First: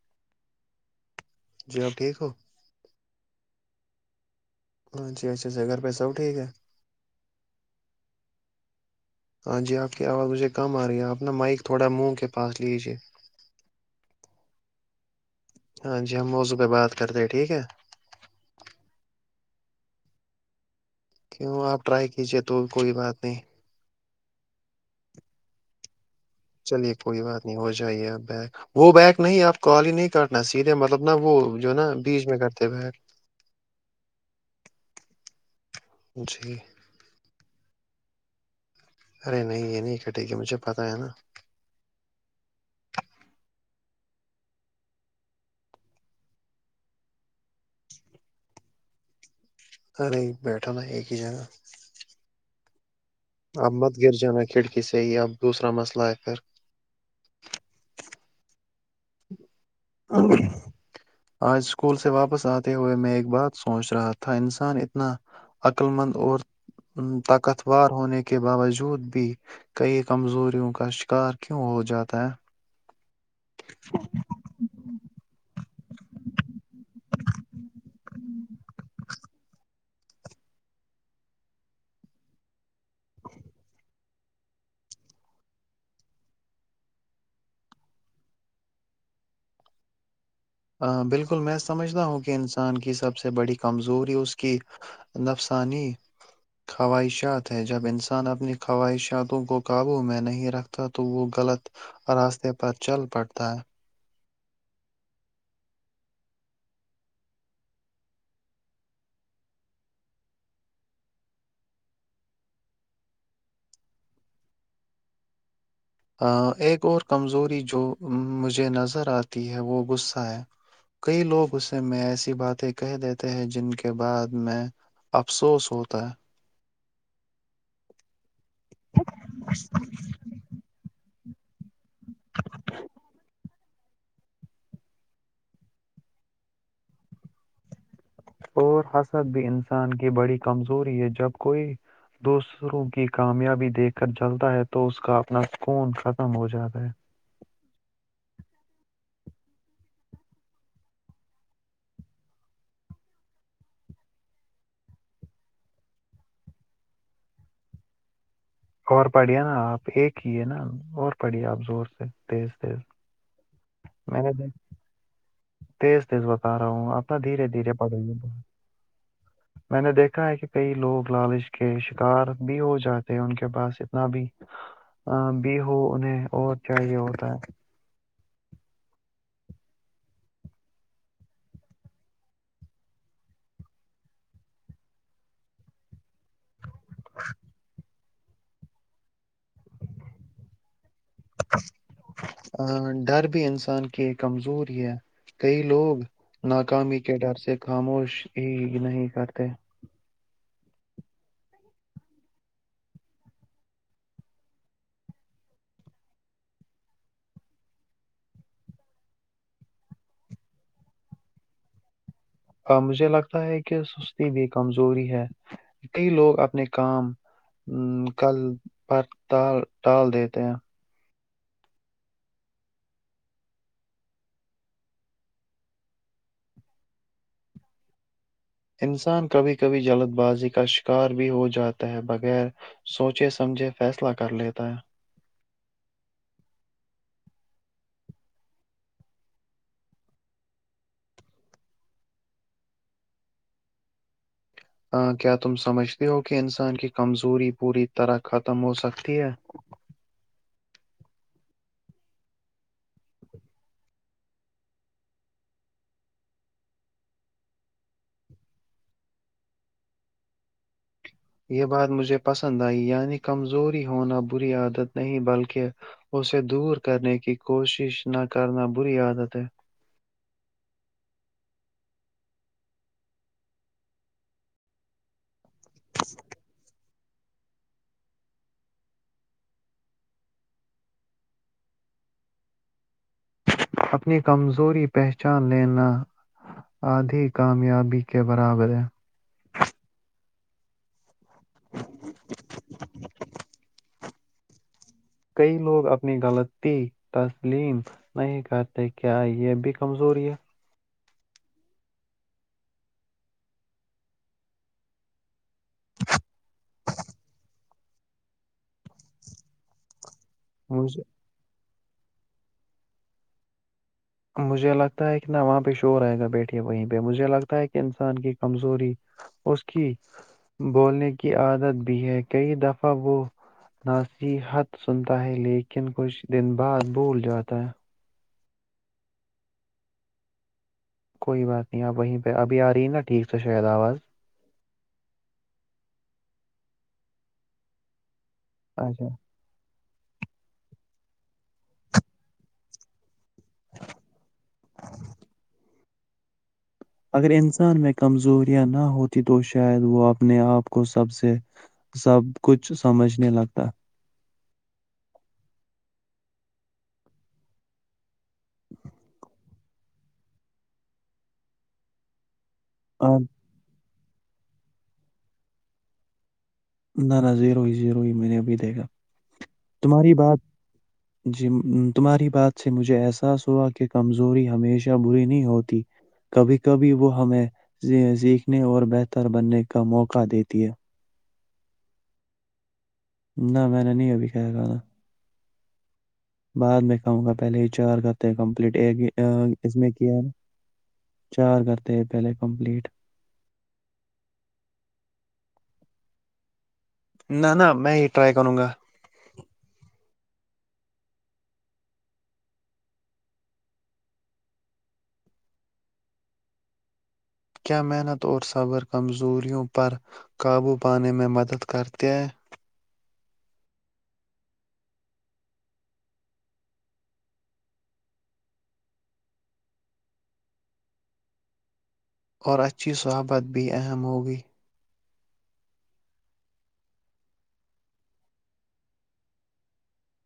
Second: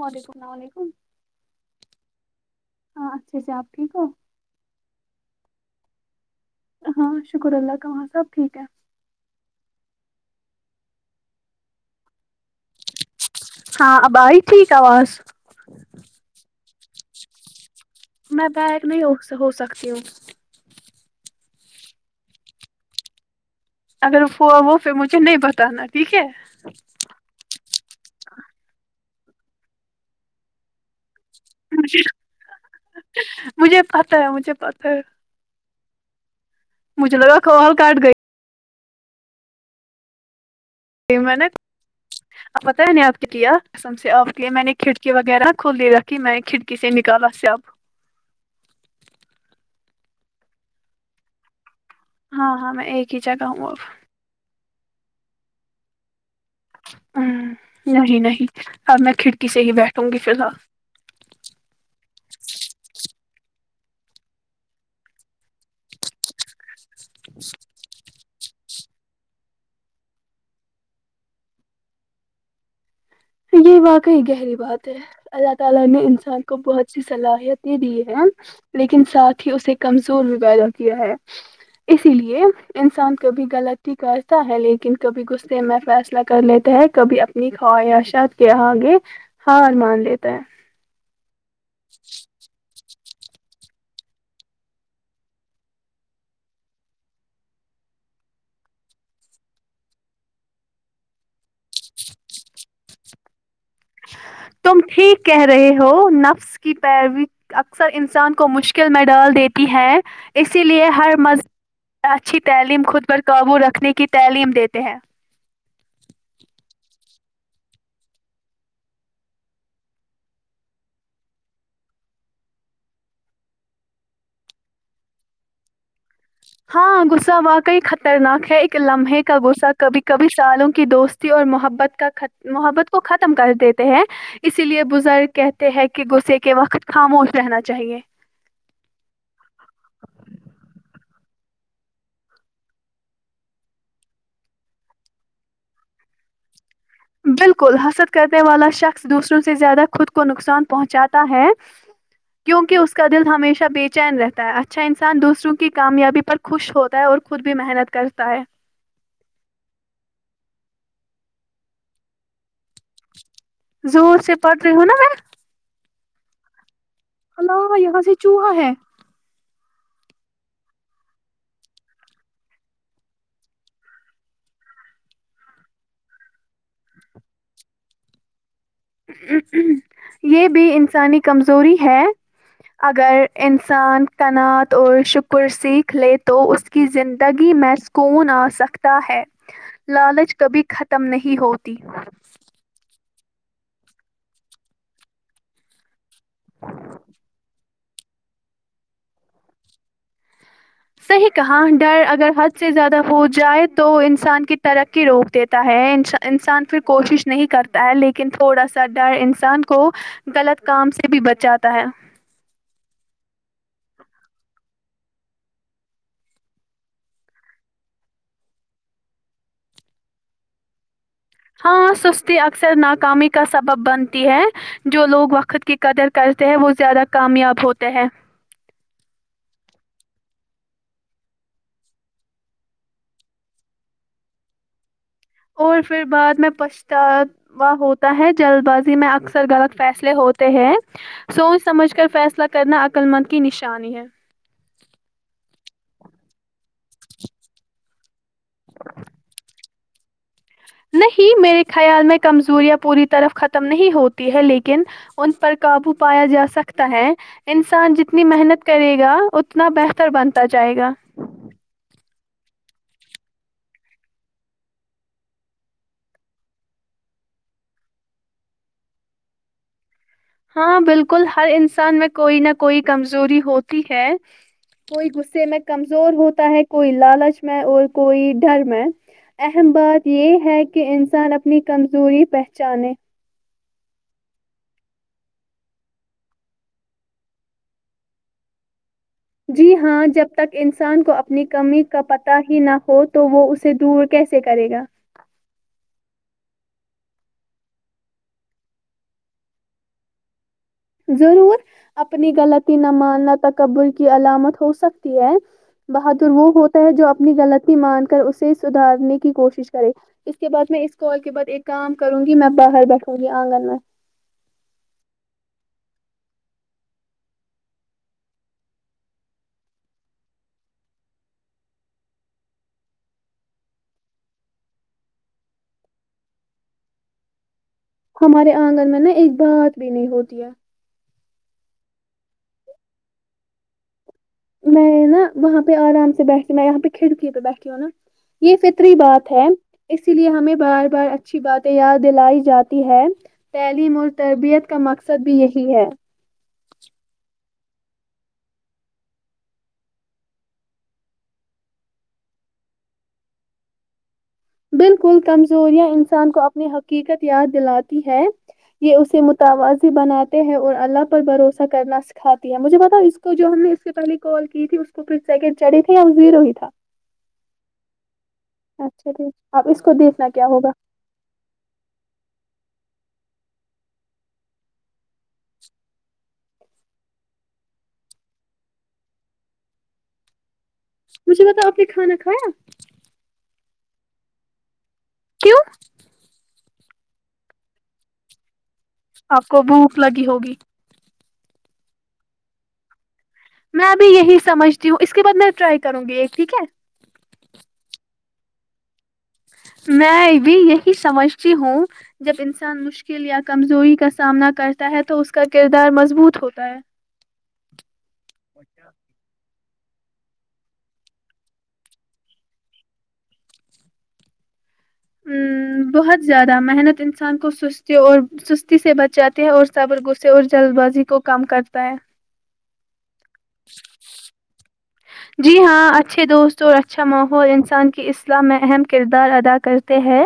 وعلیکم السلام علیکم جناب ٹھیک ہو ہاں اچھ ا سے آپ ٹھیک ہو ہاں جی اچھا سر گھر بھائی سب ٹھیک ہے ہاں شکر اللہ کا وہاں سب ٹھیک ہے ہاں جی آپ کی آواز مجھے کم آ رہی ہے آپ ن مائک تھوڑا منہ کے پاس لیجیے ہاں ابائی ٹھیک آواز ہاں جی ہم موضوع پہ بات کرتے ہیں ٹھیک ہے میں بیگ نہیں ہو ہو سکتی ہوں کیوں آپ ٹرائی کیجیے تو کوئی بات نہیں اگر ہو وہ پ مجھے نہیں بتانا ٹھیک ہے چلیے کوئی بات نہیں ہو جائیے اب وہ بیگ نہیں آپ کو آال ہی نہیں کرنا سیدھے مطلب نا وہ جو نا بیچ میں کرتے بیگ مجھے پت ہے مجھے پتاہ ہے جی مجھے لگا کال کاٹ گئی ارے نہیں یہ نہیں کٹے گی مجھے پتا ہے نا یہ [unintelligible] آپت ننے آتیتیہ سم سے آپ کی میں نے کھڑکی وغیرہ کھل دے رکھی میں نے کھڑکی سے نکالا س آپ کو ارے بیٹھا ن ایک ہی جگہ ہاں ہاں میں ایک ہی جگہ ہوں آپ مت اب گر جانا کھڑکی سے ہی آب د دوسرا مسئلہ ہے پھر ہ نہیں نہیں اب میں کھڑکی سے ہی بیٹھوں گی فی پھر الحال آج اسکول سے واپس آتے ہوئے میں ایک بات سوچ رہا تھا انسان اتنا عقللمند اور طاقتور ہونے کے کے باوجود بھی کئی کمزوریوں کا شکار کیوں ہو جاتا ہے یہی واقعی گہری بات ہے اللہ تعالی نے انسان کو بہت اچھی صلاحیت دے دی ہے لیکن ساتھ ہی اسے کمزور بھی پیدا کیا ہے اسی لیے انسان کبھی غلطی کا تا لیکن کبھی غصے میں فیصلہ کر لیتے ہیں کبھی اپنی خواہش چھ کے آگے ہار مان لیتا ہے بالکل میں سمجھتا ہوں کہ انسان کی سب سے بڑی کمزوری اس کی نفسانی خواہشات ہے جب انسان اپنی خواہشاتوں کو قابو میں نہیں رکھتا تو وہ غلط راستے پر چل پڑتا ہے تم ٹھیک کہہ رہے ہو نفس اس کی پیروی اکثر انسان کو مشکل میں ڈال دیتی ہے اسی لیے ہر مذب اچھی تعلیم خود پر قابو رکھنے کی تعلیم دیتے ہیں ایک اور کمزوری جو مجھے نظر آتی ہے وہ غصہ ہے کئی لوگ اس میں ایسی باتیں کہہ دیتے ہیں جن کے بعد میں افسوس ہوتا ہے ہاں غصہ واقعی خطرناک ہے ایک لمحے کا غصہ کبھی کبھی سالوں کی دوست اور محبت کا محبت کو ختم کر دی ہیں اسی لیے بزرگ کہتے ہیں کہ غصے کے وقت خاموش رہنا چاہیے اور حسد بھی انسان کی بڑی کمزوری ہے جب کوئی دوسروں کی کامیابی دیکھ کر چلتا ہے تو اس کا اپنا کوون ختم ہو جاتا ہے بالکل حسل کرنے والا شخص دوسروں سے زیادہ خود کو نقصان پہنچاتا ہے کیوںہ اس کا دل ہمیشہ بے چین رہتا ہے اچھا انسان دوسروں کی کامیابی پر خوش ہوتا ہے اور خود بھی محنت کرتا ہے اور پڑھیے نا آپ ایک ہی ہے نا اور پڑھیے آپ زور سے تیز تیز زور میں نے سے دیکھ- پڑھ رہی ہووں نا میں تیز تیز بتا رہا ہوں آنا دھیرے دھیرے اللہ یہاں سے پڑھوںے چوہا ہے میں نے دیکھا ہے کہ کئی لوگ لالچ کے شکار بھی ہو جاتے ہیں ان کے پاس اتنا بھی ا بھی ہو انہیں اور چاہیے ہوتا ہے یہ بھی انسانی کمزوری ہے اگر انسان کنعت اور شکر سیکھ لے تو اس کی زندگی میں کون آ سکتا ہے لالچ کبھی ختم نہیں ہوتی ا ڈر بھی انسان کی کمزور ہے کئی لوگ ناکامی کے ڈر سے خاموش ہی نہیں کرتے صحیح کہاں ڈر اگر حد سے زیادہ ہو جائے تو انسان کی ترقی روک دیتے ہے انسان پھر کوشش نہیں کرتا ہے لیکن تھوڑا سا ڈر انسان کو غلط کام سے بھی بچاتا ہے مجھے لگتا ہے کہ سستی بھی کمزوری ہے کئی لوگ اپنے کام کل پرال ال دیتے ہیں ہاں سستی اکثر ناکامی کا سبب بنتی ہے جو لوگ وقت کی قدر کرتے ہیں وہ زیادہ کامیاب ہوتا ہے انسان کبھی کبھی جلد بازی کا شکار بھی ہو جاتا ہے بغیر سوچے سمجھے فیصلہ کر لیتا ہے اور پھر بعد میں پچھتاؤ وہ ہوتا ہے جلد بازی میں اکثر غلط فیصلے ہوتے ہیں سوچ سمجھ کر فیصلہ کرنا عقل مند کی نشانی ہے ہاں کیا تم سمجھتے ہو کہ انسان کی کمزوری پوری طرح ختم ہو سکتی ہے نہیں میرے خیال میں کمزوریاں پوری طرف ختم نہیں ہوتی ہے لیکن ان پر قابو پایا جا سکتا ہے انسان جتنی محنت کرے گا اتنا بہتر بنتا جائے گا یہ بات مجھے پسند آئی یعنی کمزوری ہونا بری عادت نہیں بلکہ اسے دور کرنے کی کوشش نہ کرنا بری عادت ہے ہاں بالکل ہر انسان میں کوئی نہ کوئی کمزوری ہوتی ہے کوئی غصے میں کمزور ہوتا ہے کوئی لالچ میں اور کوئی ڈر میں اہم بات یہ ہے کہ انسان اپنی کمزوری پہچانے اپنی کمزوری پہچان لینا آدھی کامیابی کے برابر ہے جی ہاں جب تک انسان کو اپنی کمی کا پتہ ہی نہ ہو تو وہ اسے دور کیسے کرے گا کئی لوگ اپنی غلطی تسلیم نہیں کہتے کیا یہ اب بھی کمزوری ہے ضرور اپنی غلطی نہ ماننا تکبر کی علامت ہو سکتی ہے بہادر وہ ہوتا ہے جو اپنی غلطی مان کر اسے سدھارنے کی کوشش کرے اس کے بعد میں اس مجھے کال کے بعد ایک کام کروں گی میں باہر بیٹھوں گی آنگن میں مجھے لگتا ہے کہ نہ وہاں پہ شور آئے گا بیٹھیے وہیں پہ مجھے لگتا ہے کہ انسان کی کمزوری اس کی بولنے کی عادت بھی ہے کئی دفعہ وہ ناسیحت سنتا ہے لیکن کچھ دن بعد بھول جاتا ہے ہمارے آنگن میں نا ایک بات بھی نہیں ہوتی ہے کوئی بات نہیں آپ وہیں پہ ابھی آ رہی ہیں نا ٹھیک سے شاید آواز میں نا وہاں پہ آرام سے بیٹھی ہوں میں یہاں پہ کھڑکی پہ بیٹھی ہوں نا یہ فطری اچھا بات ہے اسی لیے ہمیں بار بار اچھی باتیں یاد دلائی جاتی ہے تعلیم اور تربیت کا مقصد بھی یہی ہے اگر انسان میں کمزوریاں نہ ہوتی تو شاید وہ اپنے آپ کو سب سے سب کچھ سمجھ نے لگتا بالکل کمزوریاں انسان کو اپنی حقیقت یاد دلاتی ہے یہ اسے متوازی بناتے ہیں اور اللہ پر بھروسہ کرنا سکھاتی ہے مجھے بتاو آ- اس کو جو ہم نے اس سے پہلے کال کی تھی اس کو پھر سیکنڈ چڑھے تھے یا ڑمزیرو ہی تھا نہ نہ زیرو ہی زیر ہی میں نے ابھی دی اچھا ٹھیک اب اس کو دیکھنا کیا ہوگا جی تمہاری بات سے مجھے احساس ہوا کہ کمزوری ہمیشہ بری نہیں ہوتی کبھی کبھی وہ ہمیں سیکھنے اور بہتر بننے کا موقع دیتی ہے مجھے بتاو آپ نے کھانا کھایا نہ میں نے نہیں ابھی کھایا کھانا کیوں بعد میں کھاوں گا پہلے ہی چار کرتے ہیں کمپلیٹ ایک آپ کو اس میں بھوک کیا لگی ہوگی چار کرتے ہے پہلے کمپلیٹ میں بھی یہی سمجھتی ہوں اس کے بعد میں ٹرائی کروں گی ایک ٹھیک ہے نہ نہ میں ہی ٹرائی کروں گا میں ا بھی یہی سمجھتی ہوں جب انسان مشکل یا کمزوری کا سامنا کرتا ہے تو اس کا کردار مضبوط ہوتا ہے کیا محنت اور صبر کمزوریوں پر قابو پانے میں مدد کرتے ہیں [inaudible] ام، بہت زیادہ محنت انسان کو سستی اور سستی سے بچاتی ہے اور صبر غسے اور جلد بازی کو کم کرتا ہے اور اچھی صحبت بھی اہم ہوگی جی ہاں اچھے دوست اور اچھا ماحول انسان کی اسلاح میں اہم کردار ادا کرتے ہے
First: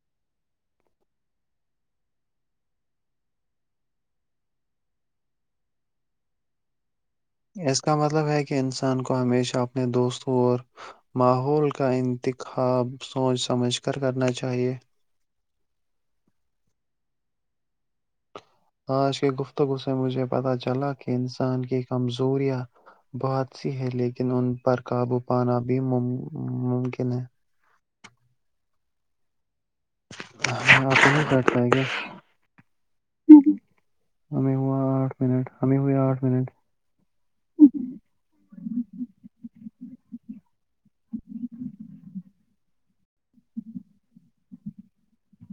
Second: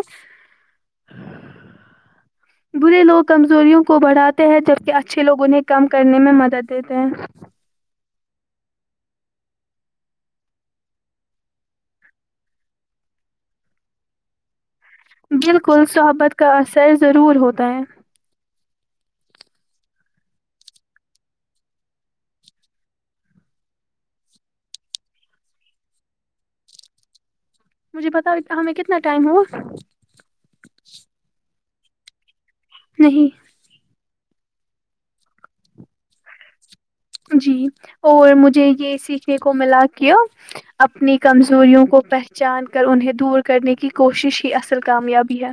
برے لوگ کمزوریوں کو بڑھاتے ہیں جبکہ اچھے لوگ انہیں کم کرنے میں مدد دیتے ہیں اس کا مطلب ہے کہ انسان کو ہمیشہ اپنے دوستوں اور ماحول کا انتخاب سوچ سمجھ کر کرنا چاہیے بالکل صحبت کا اثر ضرور ہوتا ہے آج کی گفتگو سے مجھے پتہ چلا کہ انسان کی کمزوریاں بہت سی ہے لیکن ان پر قابو پانا بھی ممکن ہے مجھے بتا ہمیں کتنا ٹائم ہوا [unintelligible] نہیں ہمیں ہوا آٹھ منٹ ہمیں ہوئے آٹھ منٹ جی اور مجھے یہ سیکھنے کو ملا کیا اپنی کمزوریوں کو پہچان کر انہیں دور کرنے کی کوشش ہی اصل کامیابی ہے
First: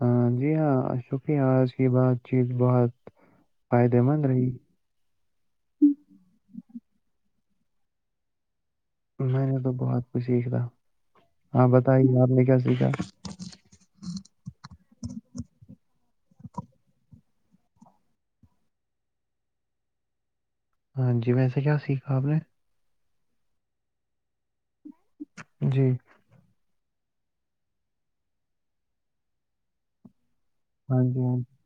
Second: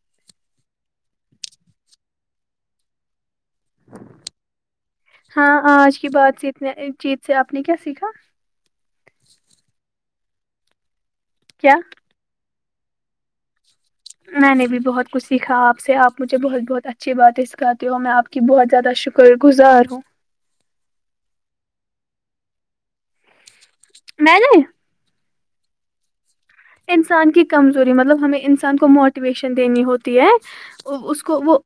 ہاں جی ہاں شکریہ آج کی بات چیت بہت فائدے مند رہی ہاں آج کی بات جیت سے آپ نے کیا سیکھا میں نے تو بہت کچھ سیکھ تھا آپ کیا بتائی آپ نے کیا سیکھا میں نے بھی بہت کچھ سیکھا آپ سے آپ مجھے بہت بہت اچھی باتیں سکھاتے ہو میں آپ کی بہت زیادہ شکر گزار ہوں ہاں جی ویسے کیا سیکھا آپ نے میں نے جی انسان کی کمزوری مطلب ہمیں انسان کو موٹیویشن دینی ہوتی ہے ہاں جی اس ہاں کو جی، وہ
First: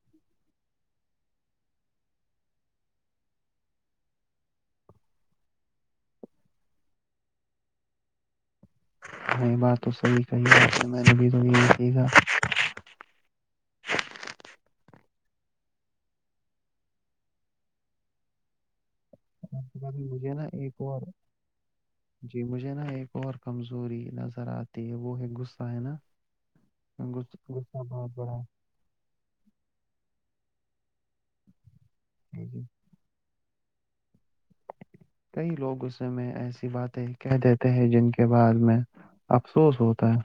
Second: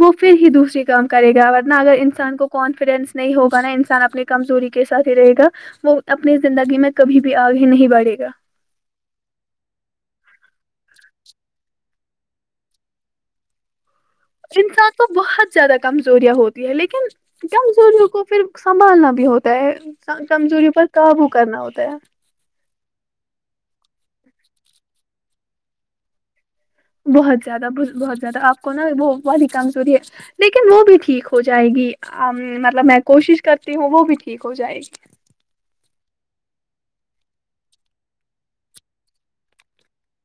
وہ پھر ہی دوسری کام کرے گا ورنہ اگر انسان کو کانفیڈینس نہیں ہوگا نا انسان اپنے- کمزوری کے ساتھ ہی رہے گا وہ اپنی زندگی میں کبھی بھی آگے نہیں بڑھے گا- ہ یہ بات تو صحیح کہی میں ابھی تو نہیں دھی گا- انسان کو بہت زیادہ کمزوریاں ہوتی ہے لیکن کمزوریوں کو پھر سنبھالنا- بھی ہوتا آپ کے بعد میں ہے مجھے نا کمزوری ایک پر اور قابو کرنا ہوتا ہے- جی مجھے نا ایک اور کمزوری نظر آتی ہے وہ ہے غصہ ہے نا- غص- بہت زیادہ غصہ بہت بڑا زیادہ آپ- کو نا وہ بہت ہی کمزوری ہے لیکن وہ بھی ٹھیک ہو جائے گی ہے جی مطلب میں- کوشش کرتی ہوں وہ بھی ٹھیک ہو جائے گی- کئی لوگ اس میں ایسی باتیں کہ دیتے ہیں جن کے بعد میں- افسوس ہوتا ہے-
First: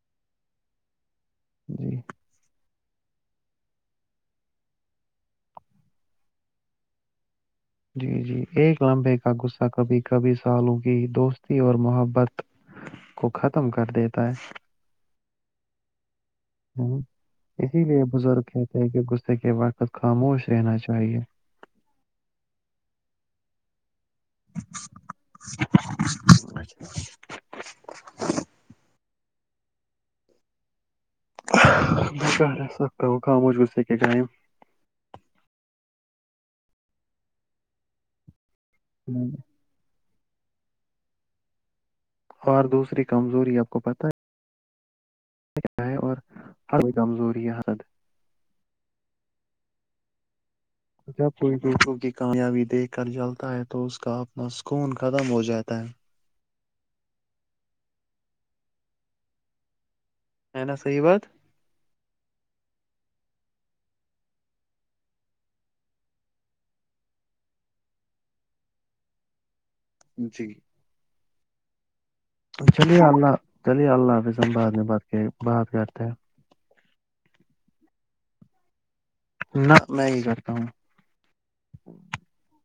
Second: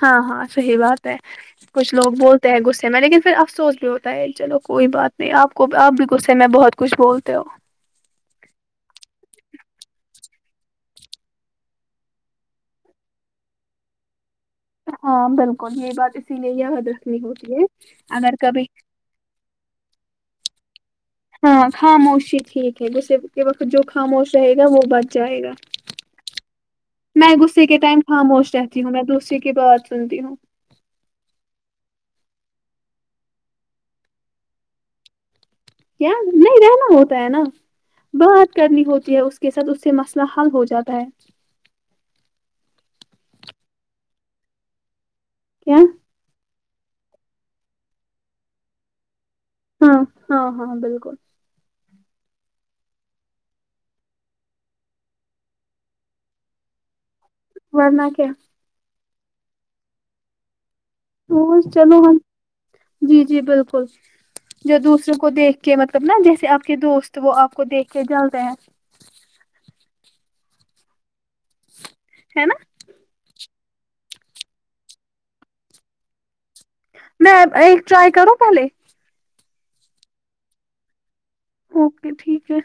ہاں- ہاں صحیح بات ہے ہے کچھ جی لوگ بولتے ہیں غصے میں لیکن پھر افسوس- ہوتا ہے چلو کوئی بات نہیں آپ کو آپ بھیغصے میں بہت کچھ بولتے ہو- جی- جی ایک لمبے کا غصہ کبھی کبھی سالوں کی دوستی اور محبت- کو ختم کر دیتا ہے- ہاں بالکل یہ بات اسی لیے یاد رکھنی ہوتی ہے اسی لیے اگر بزرگ کبھی کہتے ہیں کہ کتے کے بعد- اور خاموش رہنا چاہیے- ہاں خاموشی ٹھیک ہے گسے- کے وقت جو خاموش رہے گا وہ بچ جائے گا- [unintelligible] میں غصے کے ٹائم خاموش رہتی ہوں میں دوسرے کی بات سنتی ہوں- ب سخ کاق م و جوسے کے جائم- کیا نہیں رہنا ہوتا ہے نا بات کرنی ہوتی ہے اس کے ساتھ اس سے مس- حل ہو جاتا ہے- اور دوسری کمزوری آپ کو پت کیا ہے ہے اور- ہر کوئی کمزوری ہے سد- ہاں -ہاں- ہاں بالکل- جب کوئی دوسوں کی کامیابی دیکھ کر چلتا ہے تو اس کا اپنا سکون ختم ہو جاتا ہے- وارنہ کیا? ہے نا صحیح بات- چلو ہاں جی- جی بالکل- جو دوسروں کو دیکھ کے مطلب نا جیسے آپ کے دوست وہ آپ کو دیکھ کے جل رہ ہیں- جی- ہے نا- تو چلیے اللہ چلیے اللہ حافظ ہم بعد میں ب کے بات کرتے ہیں- میں ایک ٹرائی کروں پہلے- نہ میں یہ کرتا ہوں- اوکے ٹھیک ہے-